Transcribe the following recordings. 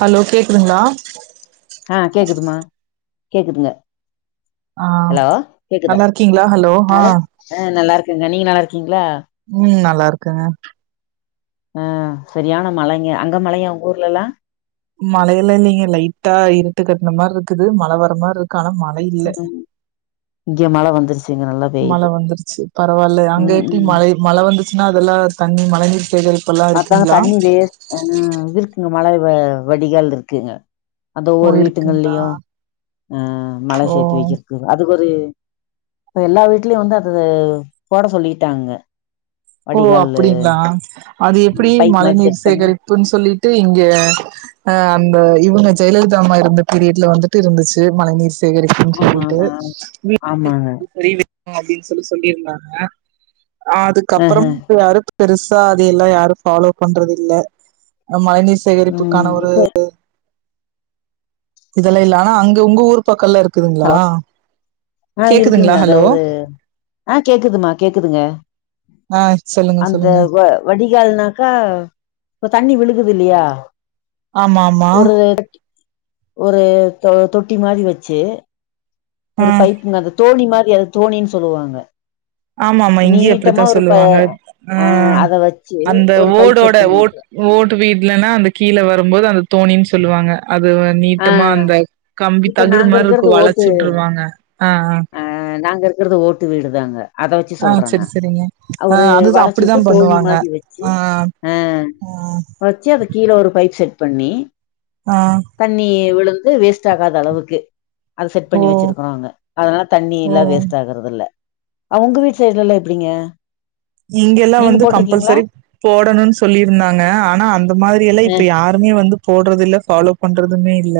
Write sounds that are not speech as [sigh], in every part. Hello கேக்குதுங்களா ஆ கேக்குதுமா கேக்குதுங்க ஆ ஹலோ கேக்குதா நல்லா இருக்கீங்களா ஹலோ ஹா மழ ஆ நல்லா நீங்க நல்லாயிருக்கிங் ம் நல் நல்லா இருக்கேன் ஆ சரியான மழைங்க அங்க மழையா உங்க ஊர்ல எல்லா மழையல்ல நீங்க லைட்டா இருட்டு கட்டுன மாரி இருக்குது மழை வர மாரி இருக்கு மழை இல்ல இங்க மழ வந்துருச்சுங்க நல்லா மழை பெய்யுது வந்துருச்சு பரவாயில்ல அங்க ம் எப்டி ம் மழ மழை வந்துச்சுன்னா அதெல்லாம் தண்ணி மழை அ செரி அதன் தண்ணி வெஸ்ட் ம் இருக்குங்க மழை வ வடிகால் இருக்குங்க அது ஓ ஒரு இருக்குங்களா வீட்டுகலயும் அ மழை ஓ சேத்து வைக்கிறதுக்கு அது ஒரு இப்ப எல்லா வீட்லயும் வந்து அது போட சொல்லிட்டாங்க ஓ வடிகால்லு அப்டிங்களா அது எப்டி பைப் மழை மாரி செட் நீீர் பண்ணி சேகரிப்புன்னு சொல்லிட்டு இங்க அ அ இ வுங்க ஜெயலலிதா அம்மா இருந்த பீரியடுல வந்துட்டு இருந்துச்சு மழைநீர் சேகரிப்புனு ஆமா சொல்லிட்டு ஆமா ஆமாங்க அப்டின்னு சொல்லி சொல்லிருந்தாங்க ஆ [unintelligible] ஆஹ யாரு பெருசா அது எல்லா யாரும் ஃபாலோ பண்றது இல்ல மழைநீர் சேகரிப்புக்கான ம் ஒரு இப்ப இதெல்லா இல்ல ஆனா அங் உங்க ஊர் பக்கலா இருக்கு இருக்குதுங்களா ஹலோ ஆ கேக்குதுங்களா இருக்குங்க இந்த ஹலோ ஒரு ஆ கேக்குதுமா கேக்குதுங்க ஆ சொல்லுங்க அந்த சொல்லுங்க வ வடிகால்னாக்கா தண்ணி விழுகுது இல்லியா ஆமா ஆமா ஒரு தொ தொட்டி மாரி வச்சு ஆ இந்த தோனி மாரி அத தோனின் சொல்லுவாங்க ஆமா ஆமா இப்ப இங்கயு அப்பிடி நீட்டமா தா ஒரு ப சொல்லுவாங்க ஆ அத வச்சு அந்த ஒரு பைப் ஓடோட செட் பண்ணி ஓட விட்ரு ஓட்டு வீட்லனா அந்த கீழ வரும்போது அந்த தோனின் சொல்லுவாங்க அது வ ஆ நீட்டமா அந்த கம்பி இப்ப தகுடு நாங்க மாரி இருக்கு இருக்கறது ஓட்டு வளைச்சுவுட்ருவாங்க ஆ அ நாங்க இருக்கறது ஓட்டு வீடுதாங்க அத வெச்சி சொல்றேக சரி சரிங்க அ ஆ ஒரு அதுதா அப்படிதா வளைச்சிவிட்டு தோனி பண்ணுவாங்க மாரி வெச்சி ஆ அ ஆ வெச்சி அது கீழ ஒரு பைப் செட் பண்ணி ஆ தண்ணி விலுந்து வேஸ்ட் ஆகாத அளவுக்கு அது செட் ஓ பண்ணி வெச்சிறுக்கிறாங்க அதனால ஓ தண்ணில்லா வேஸ்ட் ஆகுறது இல்ல அவுங்க வீட்டு சைட்லெல்லா எப்பிடிங்க இங்க எல்லா வந்து கம்பெல்செரி போடணுன்னு சொல்லிருந்தாங்க ஆனா அந்த மாரி எல்லா அ இப்ப யாருமே வந்து போடறது இல்ல ஃபாலோ பண்றதுமே இல்ல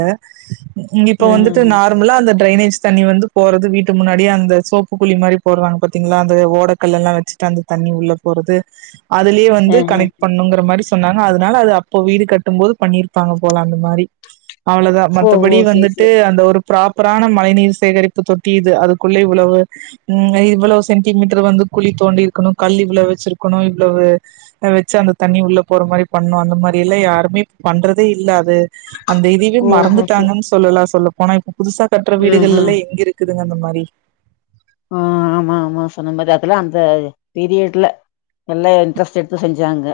இங்க இப்ப வந்துட்டு அஹஹ நார்மலா அந்த டிரைனேஜ் தண்ணி வந்து போறது வீட்டு முன்னாடியே அந்த சோப்பு குளி மாரி போராங்க பாத்தீங்களா அந்த ஓடக்கல் எல்லா வச்சி தா அந்த தண்ணி உள்ள போறது அதுலேயே வந்து அஹ கனெக்ட் பண்ணுங்கற மாரி ஸ் சொன்னாங்க அதனால அது அப்போ வீடு கட்டும் போது பண்ணிருப்பாங்க போல அந்த மாரி அவ்ளோ தா ஓ ஓ மத்தபடி சேரி வந்துட்டு சேரி அந்த ஒரு ப்ராப்பரான மழை நீர் சேகரிப்பு தொட்டியுது அதுக்குள்ளே இவ்வளவு ம் இவ்வளவு சென்டிமீட்டர் வந்து குழி தோண்டி க்கணு கல் இவ்ளோ வெச்சிருக்கனு இவ்வளவு வெச்சா அந்த தண்ணி உள்ள போற மாரி பண்ணோ அந்த மாரி எல்லா யாருமே பண்றதே இல்ல அது அந்த இதுவே ஓஹோ சேரி மறந்துட்டாங்கன்னு சொல்லலா சொல்ல ப் போனா இப்போ புதுசா கட்ற அஹ வீடுகள் எல்லா எங்க இருக்கு துங்க அந்த மாரி ஆ ஆமா ஆமா சொன்னது மாரி அதுல்லா அந்த பீரியட்ல எல்லா இன்ட்ரெஸ்ட் எடுத்து செஞ்சாங்க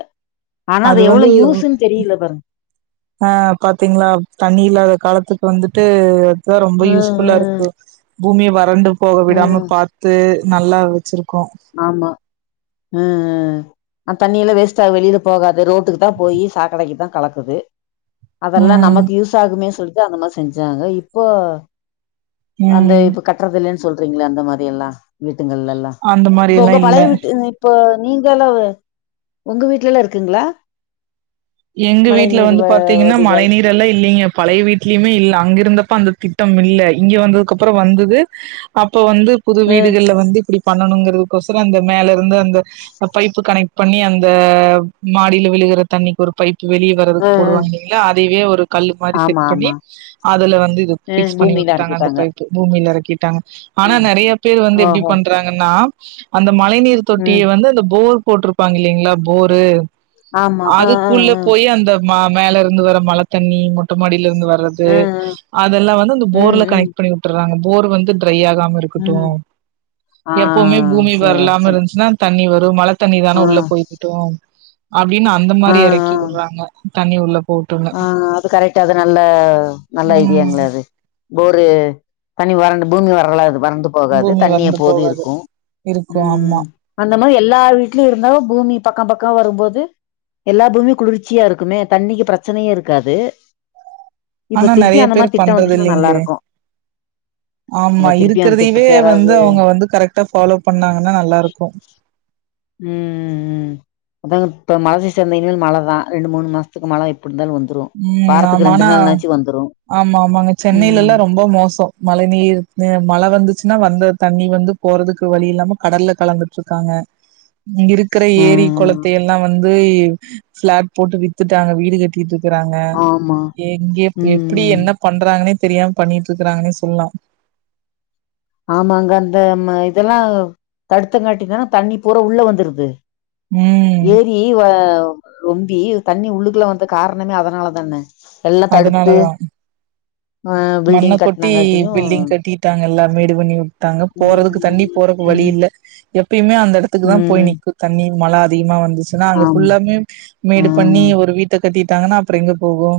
ஆனா அது எவ்ளோ வந்து யூஸ்ன்னு தெரியல பாருங்க ஆ பாத்தீங்களா தண்ணி இல்லாத காலத் த்துக்கு வந்துட்டு தா ரொம்ப யூஸ் ம் ஃபுல்லா இருக்கு ம் பூமியே வறண்டு போக விடாம ம் பாத்து நல்லா வெச்சிரு ஆமா அ அ ஆ தண்ணியில வேஸ்ட்டா வெளியில போகாதுரோட்டுக்கு தா போயி சாக்கடைக்குதா கலக்குது அதெல்லா ம் நமக்கு யூஸ் ஆகுமே சொல் த அந்த மாரி செஞ்சாங்க இப்போ அந்த ம். இப்ப கட்டுறதுலன் சொல்றீங்களா அந்த மாரில்லா வி அந்த மா இப்ப உங்க பழையவீட்டு இப் போ நீங்க எல்லா உங்க வீடலல்லா இருக்குங்களா எங்க மழை வீட்டுல நீர் வந்து வ பாத்தீங்கன்னா மழை வடிகால் நீர் எல்லா இல்லிங்க பழைய வீட்லயுமே இல்ல அங்க இருந்தப்ப அந்த திட்டம் இல்ல இங்க வந்ததுக்கு அப்புறோ வந்தது அப் இப்ப வந்து புது அ வீடுகள்ல வந்து இப்பிடி பண்ணணுங்கிறதுக்கோசரு அந்த மேல இருந்து அந்த பைப்பு கனெக்ட் பண்ணி அந்த மாடியில விழுகிற தண்ணிக் ஒரு வெளியேவறது அ அ போடுவாங்க இல்லிங்களா தேவியா ஒரு கல் மாரி ஆமா செட்பண்ணி ஆமா அதுல வந்து இது அ பிக்ஸ் பூமியில பண்ணிவுட்டாங்க அந்த எறக்கிட்டாங்க பைப்பு பூமியில இரு கீட்டாங் ஆனா ம் நெறையபேர் வந்து எப்பிடி ஓஹோ பண்றாங்கன்னா அந்தப் மழை நீீர் ம் தொட்டிய வந்து அந்தபோர் போட்டுருப்பாங்க இல்லிங்களா போரு ஆமா ஆ ஆ கூல்ல ஆ அ போயிஅந்தப் மா மேல இருந்து வர மழ தண்ணி மொட்ட மாடி ல்லருந்து வர்றது அ அதெல்லா வந்துந்த ம் போர்ல ம் கனெக்ட் பண்ணிவுட்டறாங்க போர் வந்து இந்த கையாகாம இருக்கட்டு ம் ஆ எப்புவுமே பூமி சேரி வரலாம இருந்துச்சுன்னா தண்ணி வரு டூ மழ ஆ தண்ணிதான உள்ள போய்க்கிட்டு அப்டின்னு அந்த ஆ ஆ மாரி இர க்கிவிடுறாங்க தண்ணி உள்ள போட்டுன்னு ஆ அது கரெக்டா அது நல்ல நல்ல ம் ஐடியாங்களே அது போரு தண்ணி வரண்டு பூமி வரலாது வறந்து போகாது பூமி தண்ணி வறண்டு எப்போதும் போகாது இருக்கு இருக்கு ஊ ஆமா அந்த எல்லா வீட்லயு இருந்தாலு பூமி பக்க பக்க வரும்போது எல்லா பூமியும் குளிர்ச்சியா இருக்குமே தண்ணிக்கு பிரச் பிரச்சனயே இருக்காது இப்ப ஆனா திருப்பி நெறய அந்த பேர் மாரி திட்டோ பண்றது வந்துச்சுன்னா நல்லா இல்லைங்ளே இருக்கு ஆமா அத திருப்பி அந்த இருக்கிறதையவே திட்டத்த வந்து யாராவது அவுங்க வந்து கரெக்டா ஃபாலோ பண்ணாங்கனா நல்லா இருக்கு உம்ம்ம் அத இப்ப மழ சீச இருந்த இனிமே மழ தா ரெண்டு மூனு மாசத்துக்கு மழ இருந்தாலு வந்துரு உம் வாரத்துக்கு ஆமா ரெண்டு ஆனா நாள்னாச்சு வந்துரு ஆமா ஆமாங்க சென்னையில ம் எல்லா ரொம்ப மோசோ மழ நீர் மழ வந்துச்சுன்னா வந்த தண்ணி வந்து போறதுக்கு வழி இல்லாம கடல்ல கலந்துட்டு இருக்காங்க இங்க இருக்குற ஆ ஏரி கொளத்த எல்லா வந்து ஒய் ஃபிளாட் போட்டு வித்துட்டாங்க வீடு கட்டிட்டு இருக்காங்க ஆமா எங்க ம் எப்டி ம் என்ன பண்றாங்கன்னே தெரியாம பண்ணிட்டு இருக்குறாங்கன்னே சொல்லலா ஆமாங்க அந்த இதெல்லா தடுத்தங்கட்டி தானா தண்ணி பூரா உள்ள வந்துடுது ம் ஏரி வ ரொம்பி தண்ணி உள்ளுக்குல வந்த காரணமே அதனாலதான எல்லாந் தடுத்து அதனாலதா ஆ மண்ண பில்டிங் கொட்டி கட்னங்காட்டியு பில்டிங் கட்டிட்டாங்க எல்லாரு மேடு பண்ணி விட்டாங்க ம், போறதுக்கு தண்ணி போறக்கு வழி ம், இல்ல இப்பயுமே அந்தடத்துக்கு தா போய் ம். நிக்கு தண்ணி மழ அதிகமா வந்து ன்ன அங்க ஆமா. ஃபுல்லாமே ஆ மேடு பண்ணி ஒரு வீட்ட கட்டிட்டாங்கன்னா அப்றோ எங்க போகு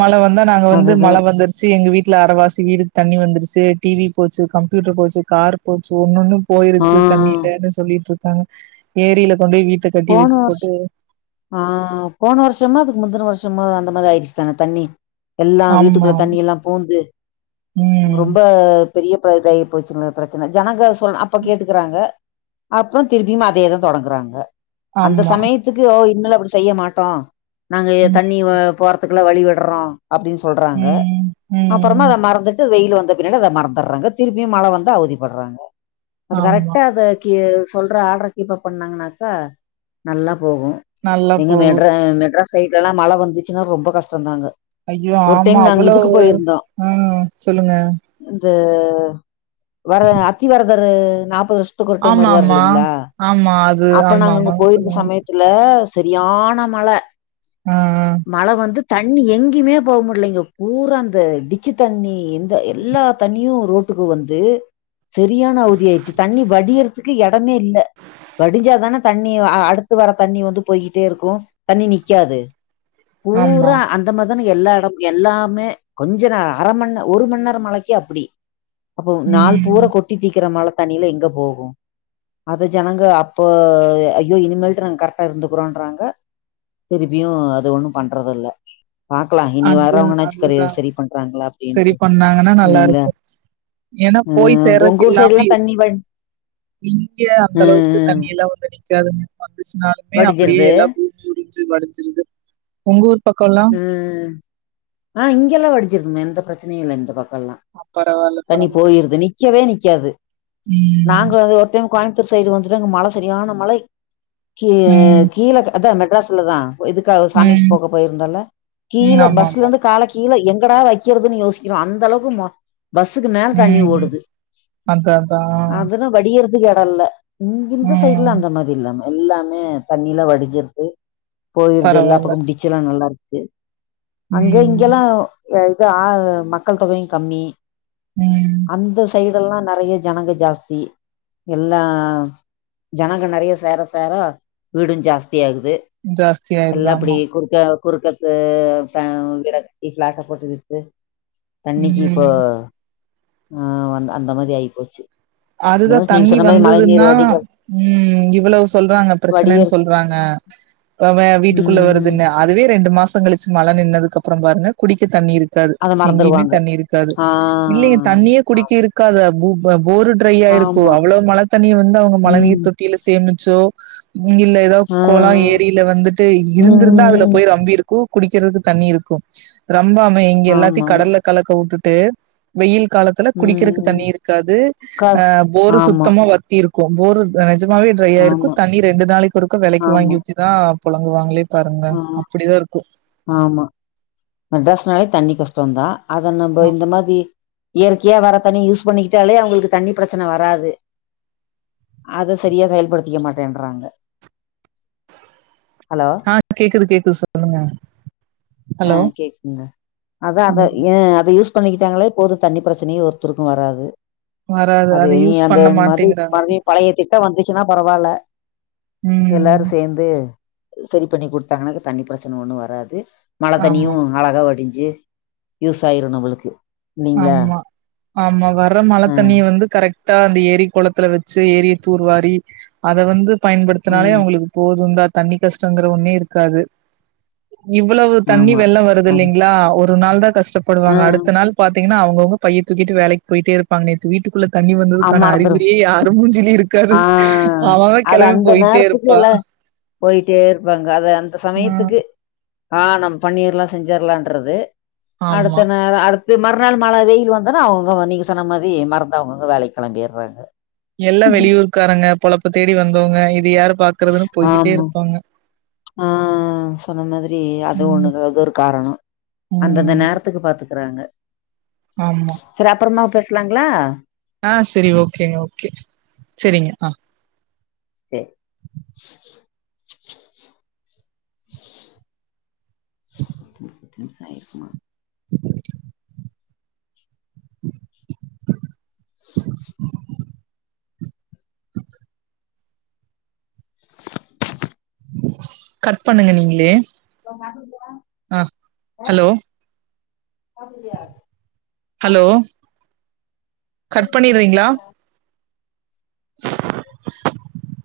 மழ வந்தா நாங்க வந்து மழ அதுதான். வந்துருச்சு எங்க வீட்ல அரவாசி வீடு தண்ணி வந்துருச்சு டிவி போச்சு கம்ப்யூட்டர் போச்சு கார் போச்சு ஒன்னொன்னு ஆ போயிருச்சு தண்ணிலன்னு சொல்லிட்டு இரு தங் ஏரியில கொண்டு போய் வீட்ட கட்டி போன வச்சு வருஷ் போட்டு ஆ போன வருஷமா அதுக்கு முந்துன வருஷ சும்மா அந்தமாரி ஆயிச்சு தான தண்ணி எல்லா ஆமா வீட்டுக்குள்ள தண்ணி எல்லா பூந்து ம் ரொம்ப பெரிய ப இதாயிபோச்சு பிரச்சன ஜனங்கள் அப்ப கேட்டுக்குறாங்க அப்பறம் திருப்பியும் அதே தா தொடங்குறாங்க அந்த ஆமா சமயத்துக்கு ஒ இன்னலப் அப்டி செய்ய மாட்டோ நாங்க எ ம் தண்ணி ஒ போறத் அதுக்குல வழி விடுறோ அப்டின்னு சொல்றாங்க ம் அப்பறமா ம் அத மறந்துட்டு வெயில் வந் இந்த பின்னடி அத மறந்துறாங்க திருப்பியும் மழ வந்து அவதிப்படுறாங்க அது ஆமா கரெக்ட்டா அத கிவ்ஸ் சொல்ற ஆடர் கீப்பப் பண்ணாங்கனாக்கா நல்லப் போகு நல்லா எங்க போகு மெட்ர மெட்ராஸ் சைட் எல்லா மழ வந்துச்சுன்னா ரொம்ப கஷ்டம்தாங்க ஐயோ ஆமா அவ்வளவு ஆ சொல்லுங்க இத வர அத்தி வரத இது நாப்பத் ஆமா ஆமா ஆமா அது ஆமா ஆமா இந்து சொல்லுங்க சமயத்துல அ சரியான மழ ஆ மழ வந்து தண்ணி எங்கேயுமே போக முடியலங்க பூரா அந்த டிச்சு தண்ணி இந்த எல்லா தண்ணியு ரோட்டுக்கு வந்து சரியான அவதியாயிருச்சு தண்ணி வடியர இக்கு எடமே இல்ல வடிஞ்சா தானே தண் தண்ணி அடுத்து வர தண்ணி வந்து போய்கிட்டே இருக்கு தண்ணி நிக்காது ஆ ஆமா பூரா அந்த மாரிதானே எல்லா எடமு எல்லாமே கொஞ்ச நேர அரைம ஒரு மணி நேர மலைக்கு அப்டி அப்போ நாள் பூரா ம் கொட்டி தீக்குற மழ தண்ணியிலா எங்க போகு அது ஜனங்க அப்போ ஐயோ இனிமேல்ட்டு நாங்க கரெட்டா இருந்துக்குறோன்றாங்க திருப்பியு அது ஒண்ணும் பண்றதில்ல பாக்கலாம் இனி அது வரவங்கனாச்சும் கரி அதுதா சரி பண்றாங்களா சேரி அப்படின்ட்டு. பண்ணாங்கன்னா நல்லா இல்லைங்களா? இருக்கு ஏன்னா போய் ம் சேர்றதுக்கு உங்க ஊர் இல்லாம சைடுலாம் இங் தண்ணி வ இங்க அந்த ம் அளவுக்கு ம் தண்ணி எல்லா வந்து நி நிக்காதுங்க [inaudible] இருந்துச்சுனாலுமே அப்புடியே வடிஞ்சிருது. எல்லா பூமி உரிஞ்சு வடுஞ்சுருது உங் ஊர் பக்கம்லா ம் ம் ஆ இங்கெல்லா வடிஞ்சுருதுமே எந்த பிரச்சனையு இல்ல இந்த பக் கோலா பரவால்ல தண்ணி பரவால்ல போயிருது நிக்கவே நி நிக்காது ம் நாங்க வந்து ஒர் டைமு கோயம்புத்தூர் சைடு வந்துட்டு அங்க மழ சரியான மலை கீ ம் கீழக்கு அதா மெட் ட்ராஸ்சுலதா எதுக்காக சாமிக் ம் போக போயிரு தல்ல கீழ ம் ஆமா பஸ்ல ஆமா இருந்து கால கீ கீழ எங்கடா வெக்கிறதுன் யோசிக்கிறோ அந்த அளவுக்கு மோ பஸ்ஸுக்கு மேல தண்ணி ம் ஓடுது அதா அதா அதுல வடியிறது துக்கு எடோ இல்ல இங்க இந்த சைடுல ம் அந்த மாதிரி இல்லமா எல்லாமே தண்ணிலா வடுஞ்சுருட்டு போயிறது எல்லா பரவால்ல பக்கமு டிச்செல்லா நல் ஓகே அங்க ம் இங்கல்லா இது ஆ மக்கள் தொகையு கம்மி ம் அந்தஸ் சைடு எல்லா நறையா ஜனங்க ஜாஸ்தி எல்லா ஜனங்க நறையா சேர சேர வீடு ஜாஸ் தியாகுது ஜாஸ்தி ஆயிருது எல்லா ஆமா அப்டி குருக்க குறுக்கத்து ஃபே விட ஃபிளாட்ட போட்டு விட்டு தண்ணிக்கு இப்போ ம் ம் அந் அந்த மாரி ஆயிபோச்சு அதுதா தண்ணி வந்ததுன்னா ம் இவ்வளவ் சொல்றாங்க பிரச்சனன் வடியல் சொல்றாங்க அ வெ ம் வீட்டுக்குள்ள ம் வருதுன்னு அதுவே ரெண்டு மா சங் கழுச்சு மழ நின்னதுக்கப்ற பாருங்க குடிக்க தண்ணி இரு க்காது அத எங்கய்மே மறந்துருவாங்க தண்ணி இருக்காது ஆ இல்லையே தண்ணியே ஆமா குடிக்க இருக்காதா பூ ப போரு ட்ரையாயிருக்கு ஆமா. அவ்வளொ மழ தண்ணிய வந்து அவுங்க மழ நீர் ம் தொட்டில சேமி ச்சோ இங்கில்ல எதா ஆ ஆ. கொளொ ஏரில வந்துட்டு ம் ம் இருந்துருந்தா அதுல ம் போய் ரம்பி இருக்கு குடிக்கிறது தண்ணி இருக்கு ரம்பாம இங்க ஆமா எல்லாத்தையு கடல்ல கலக்க வுட்டு ட்டு வெயில் காலத்துல குடிக்கறக்கு ம் தண்ணி இருக்காது ஆ காஸ் போரு ஆமா சுத்தமா வத்தி இருக்கு‌ போரு அ நெ ஜமாவே ட்ரையா இருக்கு ஆமா தண்ணி ரெண்டு நாளைக்கு ஒருக்க வெலைக்கு ஆமா வாங்கி ஊத்திதா பொழங்குவாங்ளே பாருங்க ஆ அப்புடிதா இருக்கு ஆமா மெட்ராஸ்னாலே தண்ணி கஷ்டொந்தா அத நம்ப இந்த மாதி இயற்கையா வர தண்ணி யூஸ் பண்ணிக்கிட்டாலே அவங்களுக்கு தண்ணி பிரச்சன வராது அத சரியா செயல்படுத்திக்க மாட்டேன்றாங்க ஹலோ ஆ கேக்குது கேக்குது சொல்லுங்க ஆ ஹலோ கேக்குங்க அதா அதா ம் ஏ அத யூஸ் பண்ணிக்கிட்டாங்களே போது தண்ணி பிரச்சனையு ஒருத்தருக்கு வராது வராது. அது அத ஈ யூஸ் அந்த பண்ண மாதி மாட்டேங்கிறாங்க. பழைய பழைய திட்ட வந்துச்சுன்னா பரவால்ல எல்லாரு ம் சேந்து சரி பண்ணி குடுத்தாங்கனாக்க தண்ணி பிரச்சன ஒன்னு வராது மழத் தண்ணியு ஆமா அழகா வடி ஞ்சு யூஸ் ஆயிரு நம்மளுக்கு இல்லைங்களா ஆமா ஆமா வர்ற மழ ஆ தண்ணிய வந்து கரெக்ட் தா அந்த ஏரி கொளத்துல வெச்சு ஏரிய தூர்வாரி அத வந்து பயன்படுத்துனாலே ம் அவங்களுக்கு போதுந்தா தண்ணி கஷ்டங்குற ஒன்னே இருக்காது இவ்வளவு தண்ணி ஆமா வெள்ளோ வருது ஆ இல்லைங்களா ஒர் ஒரு நாள்தாக் ஆ கஷ்டப்படுவாங்க அடுத்த நாள் த்தீங்கன்னா அவுங்கவுங்க பைய தூக்கிட்டு வேலைக் போயிட்டே இருப்பாங் நேத்து வீட்டு உள்ள தண்ணி ஆ வந்ததுக்கான மறந்துரு அறிகுறியே யாரு மூஞ்சிலி இருக் ஆ அதா அந்த நேரத்துக்கு இருப்பா எல்லா போயிட்டே இருப்பாங்க அத அந்த ம் சமயத்துக்கு ஆ நம் பண்ணிர்லா செஞ்செர்லான்றது ஆமா அடுத்த நாள் அடுத் இது மறுநாள் மழ வெயிலு வந்தொன அவுங்க நீங்க சொன்ன மாரி மறந்து அவங்கவங்க வேலைக் கெளம்பிறாங்க எல்லா வெளியூர்காரங்க பொழப்ப தேடி வந்தவங்க இது வியாரம் பாக்குறதுன்னு போய்கிட்டே ஆமா இருப்பாங்க ஆ சொன்ன மாதிரி அது ம் ஒண்ணுதா அது ஒரு காரணோ அந்தந்த ம் நேரத்துக்கு பாத்து இருக்குறாங்க ஆமா சேர் அப்புறமா பேஸ் சுலாங்களா ஆ சேரி ஓகே ஓகே சேரிங்க ஆ சேர் [unintelligible] பெருசாயிருக்குமா [unintelligible] [inaudible] [inaudible] கட் பண்ணுங்க நீங்களே ஆ [inaudible] ஹலோ அ அப்டியா அ ஹலோ கட் பண்ணிறீங்களா [inaudible] [inaudible]